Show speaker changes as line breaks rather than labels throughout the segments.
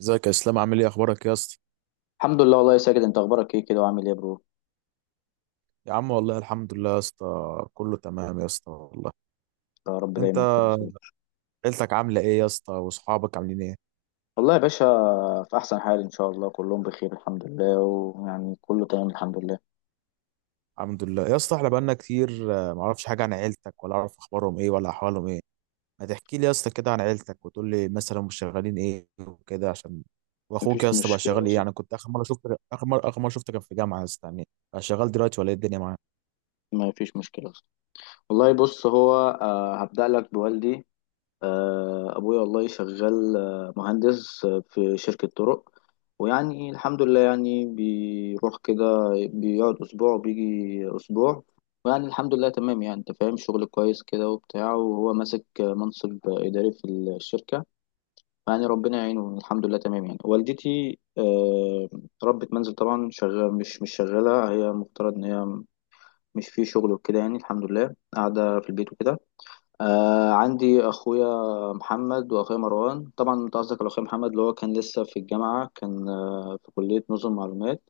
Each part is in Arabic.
ازيك يا اسلام؟ عامل ايه؟ اخبارك يا اسطى؟
الحمد لله والله يا ساجد، انت اخبارك ايه كده وعامل ايه يا برو؟
يا عم، والله الحمد لله يا اسطى. كله تمام يا اسطى والله.
يا رب
انت،
دايما كده يا صديقي.
عيلتك عامله ايه يا اسطى؟ واصحابك عاملين ايه؟
والله يا باشا، في احسن حال ان شاء الله، كلهم بخير الحمد لله، ويعني كله تمام الحمد لله.
الحمد لله يا اسطى. احنا بقالنا كتير، ما اعرفش حاجه عن عيلتك، ولا اعرف اخبارهم ايه، ولا احوالهم ايه. ما تحكي لي يا اسطى كده عن عيلتك، وتقول لي مثلا هم شغالين ايه وكده، عشان واخوك يا
مفيش
اسطى بقى شغال
مشكله
ايه
صح.
يعني؟ كنت اخر مره شفت، اخر مره شفته كان في جامعه يا اسطى يعني. بقى شغال دلوقتي ولا ايه؟ الدنيا معاك؟
مفيش مشكله صح. والله بص، هو هبدأ لك بوالدي. ابويا والله شغال، مهندس في شركة طرق، ويعني الحمد لله، يعني بيروح كده بيقعد أسبوع وبيجي أسبوع، ويعني الحمد لله تمام، يعني أنت فاهم شغل كويس كده وبتاع، وهو ماسك منصب إداري في الشركة، يعني ربنا يعينه الحمد لله تمام. يعني والدتي ربة منزل طبعا، شغال مش شغالة، هي مفترض إن هي مش في شغل وكده، يعني الحمد لله قاعدة في البيت وكده. آه عندي اخويا محمد واخويا مروان. طبعا انت قصدك على اخويا محمد، اللي هو كان لسه في الجامعه، كان آه في كليه نظم معلومات.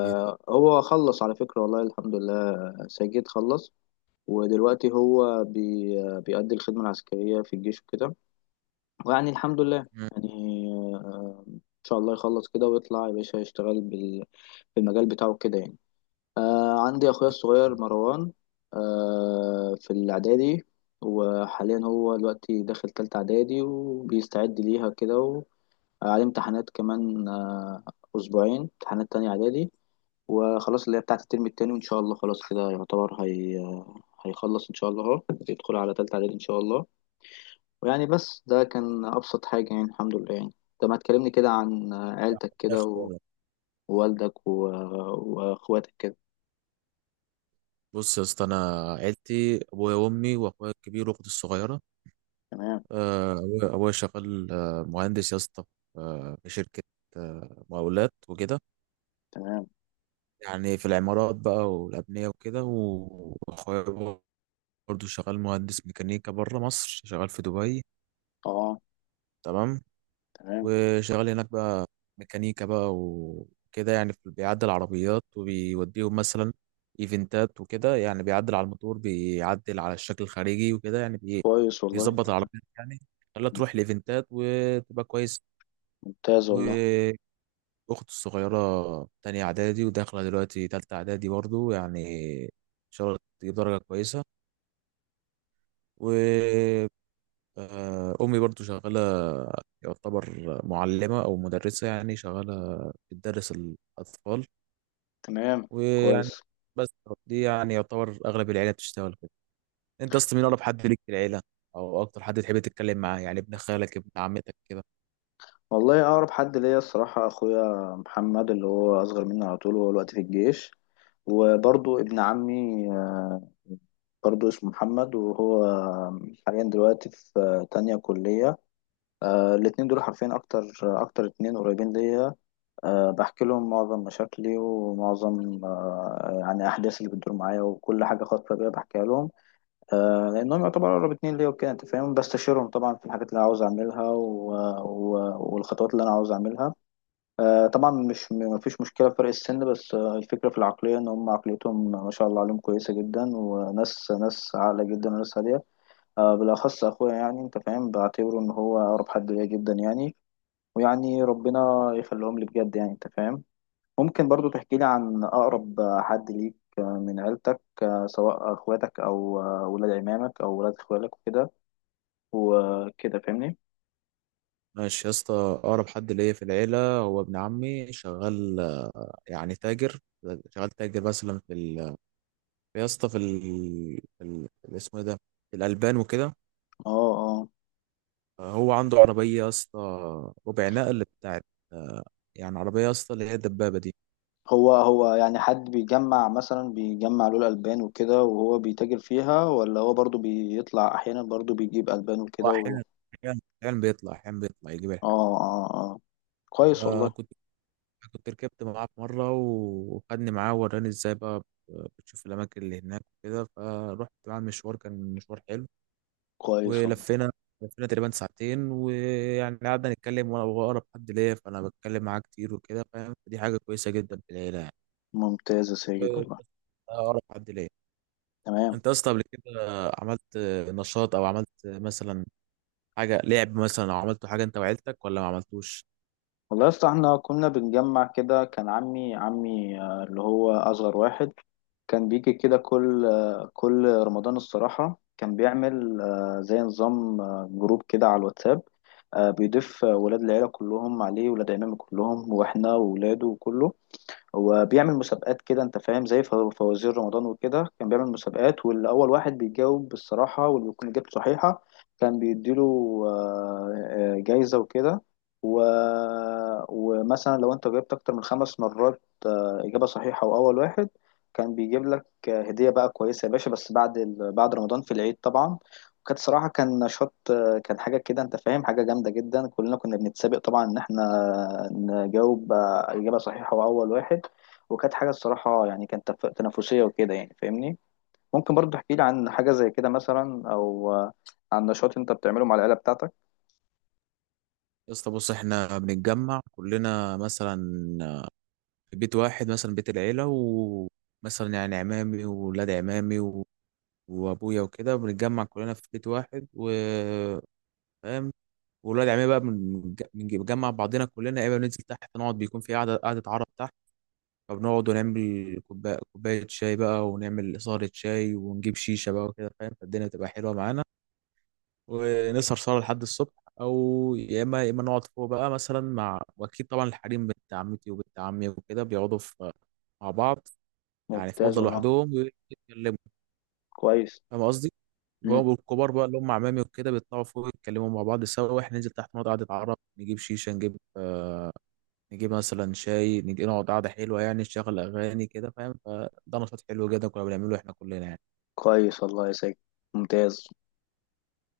ايه؟
هو خلص على فكره والله الحمد لله، ساجد خلص. ودلوقتي هو بي آه، بيأدي الخدمه العسكريه في الجيش وكده، ويعني الحمد لله
مم.
يعني. ان شاء الله يخلص كده ويطلع يا باشا يشتغل في المجال بتاعه كده يعني. آه عندي أخويا الصغير مروان، آه في الإعدادي، وحاليا هو دلوقتي داخل تالتة إعدادي وبيستعد ليها كده، وعليه امتحانات كمان، أسبوعين امتحانات تانية إعدادي، وخلاص اللي هي بتاعة الترم التاني، وإن شاء الله خلاص كده يعتبر هي هيخلص إن شاء الله أهو، يدخل على تالتة إعدادي إن شاء الله. ويعني بس ده كان أبسط حاجة، يعني الحمد لله يعني. طب ما تكلمني كده عن عيلتك
ربنا
كده
يخليهم لك.
ووالدك وأخواتك كده.
بص يا اسطى، انا عيلتي ابويا وامي واخويا الكبير واختي الصغيره.
تمام.
أبويا شغال مهندس يا اسطى، في شركة مقاولات وكده.
تمام.
يعني في العمارات بقى والأبنية وكده، وأخويا برضه شغال مهندس ميكانيكا بره مصر، شغال في دبي.
اه.
تمام.
تمام.
وشغال هناك بقى، ميكانيكا بقى وكده يعني، بيعدل عربيات وبيوديهم مثلا إيفنتات وكده، يعني بيعدل على الموتور، بيعدل على الشكل الخارجي وكده يعني
كويس والله.
بيظبط العربيات يعني، خلاها تروح لإيفنتات وتبقى
ممتاز والله.
كويس. أختي الصغيرة تانية إعدادي، وداخلة دلوقتي تالتة إعدادي برضو يعني، إن شاء الله تجيب درجة كويسة. و أمي برضو شغالة، يعتبر معلمة أو مدرسة، يعني شغالة بتدرس الأطفال.
تمام.
ويعني
كويس.
بس، دي يعني يعتبر أغلب العيلة بتشتغل كده. أنت أصلا، مين أقرب حد ليك في العيلة؟ أو أكتر حد تحب تتكلم معاه، يعني ابن خالك، ابن عمتك كده؟
والله أقرب حد ليا الصراحة أخويا محمد، اللي هو أصغر مني على طول، وهو دلوقتي في الجيش. وبرضه ابن عمي، آه، برضه اسمه محمد، وهو حاليا دلوقتي في تانية كلية. الاتنين دول حرفيا أكتر اتنين قريبين ليا. بحكي لهم معظم مشاكلي ومعظم يعني أحداث اللي بتدور معايا، وكل حاجة خاصة بيا بحكيها لهم، آه لأنهم يعتبروا أقرب اتنين ليا وكده، أنت فاهم. بستشيرهم طبعا في الحاجات اللي عاوز أعملها و... والخطوات اللي أنا عاوز أعملها. آه طبعا مش مفيش مشكلة في فرق السن، بس آه الفكرة في العقلية، إن هم عقليتهم ما شاء الله عليهم كويسة جدا، وناس عاقلة جدا وناس هادية. آه بالأخص أخويا، يعني أنت فاهم، بعتبره إن هو أقرب حد ليا جدا يعني. ويعني ربنا يخليهم لي بجد، يعني أنت فاهم. ممكن برضو تحكي لي عن أقرب حد ليك من عيلتك، سواء أخواتك أو ولاد عمامك أو ولاد إخوالك وكده، وكده فاهمني؟
ماشي يا اسطى. أقرب حد ليا في العيلة هو ابن عمي، شغال يعني تاجر. شغال تاجر مثلا يا اسطى، في اسمه إيه ده، في الألبان وكده.
اه. اه.
هو عنده عربية يا اسطى، ربع نقل بتاعت، آه، يعني عربية يا اسطى اللي هي الدبابة دي.
هو هو يعني حد بيجمع، مثلا بيجمع له الألبان وكده وهو بيتاجر فيها، ولا هو برضو بيطلع أحيانا برضو بيجيب ألبان
هو
وكده
أحيانا بيطلع يجيب الحاجة.
اه. كويس
آه،
والله.
كنت كنت ركبت معاه في مرة، وخدني معاه وراني ازاي بقى بتشوف الأماكن اللي هناك وكده، فروحت معاه المشوار، كان مشوار حلو.
كويس والله.
ولفينا تقريبا ساعتين، ويعني قعدنا نتكلم، وانا بقرب حد ليا فانا بتكلم معاه كتير وكده فاهم، فدي حاجه كويسه جدا في العيله يعني.
ممتاز يا ساجد
وبس،
والله.
ده اقرب حد ليا.
تمام.
انت اصلا قبل كده عملت نشاط او عملت مثلا حاجه لعب مثلا، او عملت حاجه انت وعيلتك ولا ما عملتوش؟
والله يا اسطى احنا كنا بنجمع كده، كان عمي آه، اللي هو أصغر واحد، كان بيجي كده كل رمضان الصراحة، كان بيعمل زي نظام جروب كده على الواتساب، بيضيف ولاد العيلة كلهم عليه، ولاد عمامي كلهم، واحنا وولاده وكله. هو بيعمل مسابقات كده انت فاهم، زي فوازير رمضان وكده، كان بيعمل مسابقات، واللي اول واحد بيجاوب بالصراحه واللي بيكون اجابته صحيحه، كان بيديله جايزه وكده. و... ومثلا لو انت جاوبت اكتر من خمس مرات اجابه صحيحه واول واحد، كان بيجيب لك هديه بقى كويسه يا باشا، بس بعد رمضان في العيد طبعا. وكانت صراحه كان نشاط، كان حاجه كده انت فاهم، حاجه جامده جدا، كلنا كنا بنتسابق طبعا ان احنا نجاوب اجابه صحيحه واول واحد. وكانت حاجة الصراحة يعني كانت تنافسية وكده يعني فاهمني. ممكن برضو تحكي لي عن حاجة زي كده مثلا، أو عن نشاط أنت بتعمله مع العيلة بتاعتك.
يا اسطى بص، احنا بنتجمع كلنا مثلا في بيت واحد، مثلا بيت العيله، ومثلا يعني عمامي وولاد عمامي وابويا وكده، بنتجمع كلنا في بيت واحد وفاهم. والولاد عمي بقى، بنجمع بعضنا كلنا، يا اما بننزل تحت نقعد، بيكون في قعده عرب تحت، فبنقعد ونعمل كوبايه كوبايه شاي بقى، ونعمل إصارة شاي، ونجيب شيشه بقى وكده فاهم، فالدنيا بتبقى حلوه معانا، ونسهر سهره لحد الصبح. او يا اما نقعد فوق بقى مثلا مع، واكيد طبعا الحريم بنت عمتي وبنت عمي وكده بيقعدوا في مع بعض، يعني في
ممتاز
اوضه
والله.
لوحدهم ويتكلموا،
كويس.
فاهم قصدي.
مم.
والكبار بقى اللي هم عمامي وكده بيطلعوا فوق يتكلموا مع بعض سوا، واحنا ننزل تحت نقعد قعده عرب، نجيب شيشه، نجيب مثلا شاي، نجي نقعد قعدة حلوة يعني، نشغل أغاني كده فاهم. فده نشاط حلو جدا كنا بنعمله إحنا كلنا يعني.
كويس والله يا ساجد. ممتاز.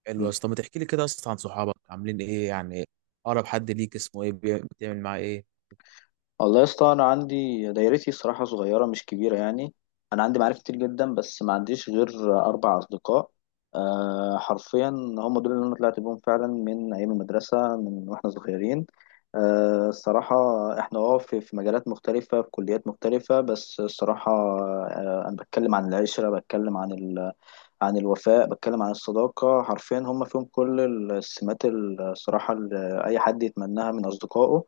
حلو يا اسطى. ما تحكي لي كده أصلا عن صحابك عاملين إيه يعني؟ أقرب حد ليك اسمه إيه؟ بتعمل معاه إيه؟
والله يا اسطى، انا عندي دايرتي الصراحه صغيره مش كبيره يعني، انا عندي معارف كتير جدا، بس ما عنديش غير اربع اصدقاء. أه حرفيا هم دول اللي انا طلعت بيهم فعلا، من ايام المدرسه من واحنا صغيرين. أه الصراحه احنا اه في مجالات مختلفه، في كليات مختلفه، بس الصراحه أه انا بتكلم عن العشره، بتكلم عن عن الوفاء، بتكلم عن الصداقة. حرفيا هم فيهم كل السمات الصراحة اللي أي حد يتمناها من أصدقائه،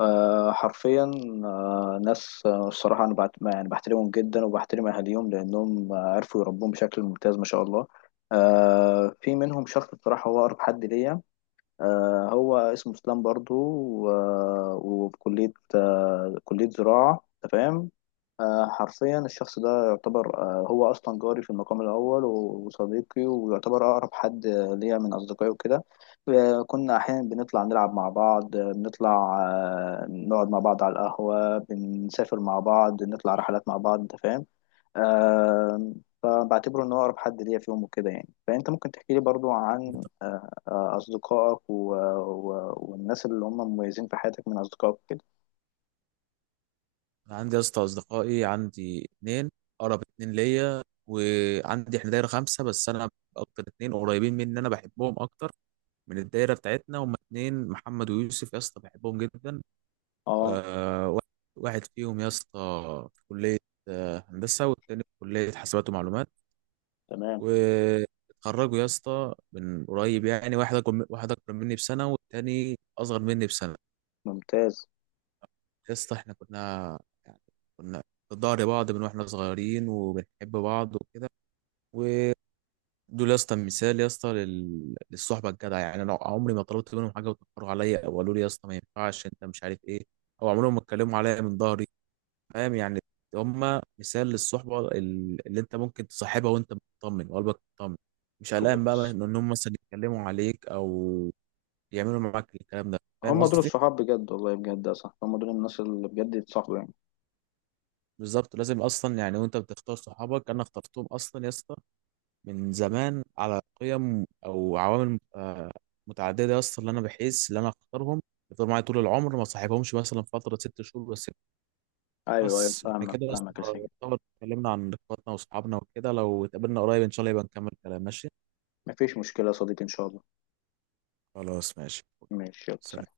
آه، حرفيا. ناس الصراحة أنا يعني بحترمهم جدا وبحترم أهاليهم لأنهم آه، عرفوا يربوهم بشكل ممتاز ما شاء الله. في منهم شخص بصراحة هو أقرب حد ليا، هو اسمه اسلام برضو، وبكلية كلية زراعة أنت فاهم. حرفيا الشخص ده يعتبر هو أصلا جاري في المقام الأول، وصديقي، ويعتبر أقرب حد ليا من أصدقائي وكده. كنا أحيانا بنطلع نلعب مع بعض، بنطلع نقعد مع بعض على القهوة، بنسافر مع بعض، نطلع رحلات مع بعض أنت فاهم. آه فبعتبره ان هو اقرب حد ليا فيهم وكده يعني. فانت ممكن تحكي لي برضو عن اصدقائك والناس اللي هم مميزين في حياتك من اصدقائك كده.
أنا عندي يا اسطى أصدقائي، عندي اتنين أقرب اتنين ليا، وعندي إحنا دايرة خمسة، بس أنا أكتر اتنين قريبين مني أنا بحبهم أكتر من الدايرة بتاعتنا. هما اتنين، محمد ويوسف يا اسطى، بحبهم جدا.
اه.
آه، واحد واحد فيهم يا اسطى في كلية هندسة، والتاني في كلية حاسبات ومعلومات.
تمام.
واتخرجوا يا اسطى من قريب يعني، واحد أكبر مني بسنة، والتاني أصغر مني بسنة.
ممتاز.
يا اسطى احنا يعني كنا في ظهر بعض من واحنا صغيرين، وبنحب بعض وكده. ودول يا اسطى مثال يا اسطى، للصحبة الجدعة يعني. أنا عمري ما طلبت منهم حاجة وتأخروا عليا، أو قالوا لي يا اسطى ما ينفعش أنت مش عارف إيه، أو عمرهم ما اتكلموا عليا من ظهري، فاهم يعني. هما مثال للصحبة، اللي انت ممكن تصاحبها وانت مطمن، وقلبك مطمن، مش قلقان بقى
كويس.
ان هم مثلا يتكلموا عليك، او يعملوا معاك الكلام ده، فاهم
هم دول
قصدي.
الصحاب بجد، والله بجد يا صاحبي، هم دول الناس اللي بجد يتصاحبوا يعني.
بالظبط، لازم اصلا يعني، وانت بتختار صحابك، انا اخترتهم اصلا يا اسطى من زمان على قيم او عوامل متعددة يا اسطى، اللي انا بحس اللي انا اختارهم يفضلوا معايا طول العمر، ما صاحبهمش مثلا فترة 6 شهور بس.
ايوه، ايوه،
بس احنا
فاهمك
كده يا اسطى،
فاهمك يا سيدي.
يعتبر اتكلمنا عن اخواتنا واصحابنا وكده. لو اتقابلنا قريب ان شاء الله يبقى نكمل كلام. ماشي؟
مفيش مشكلة يا صديقي ان شاء الله.
خلاص، ماشي.
ماشي، يلا
سلام.
سلام.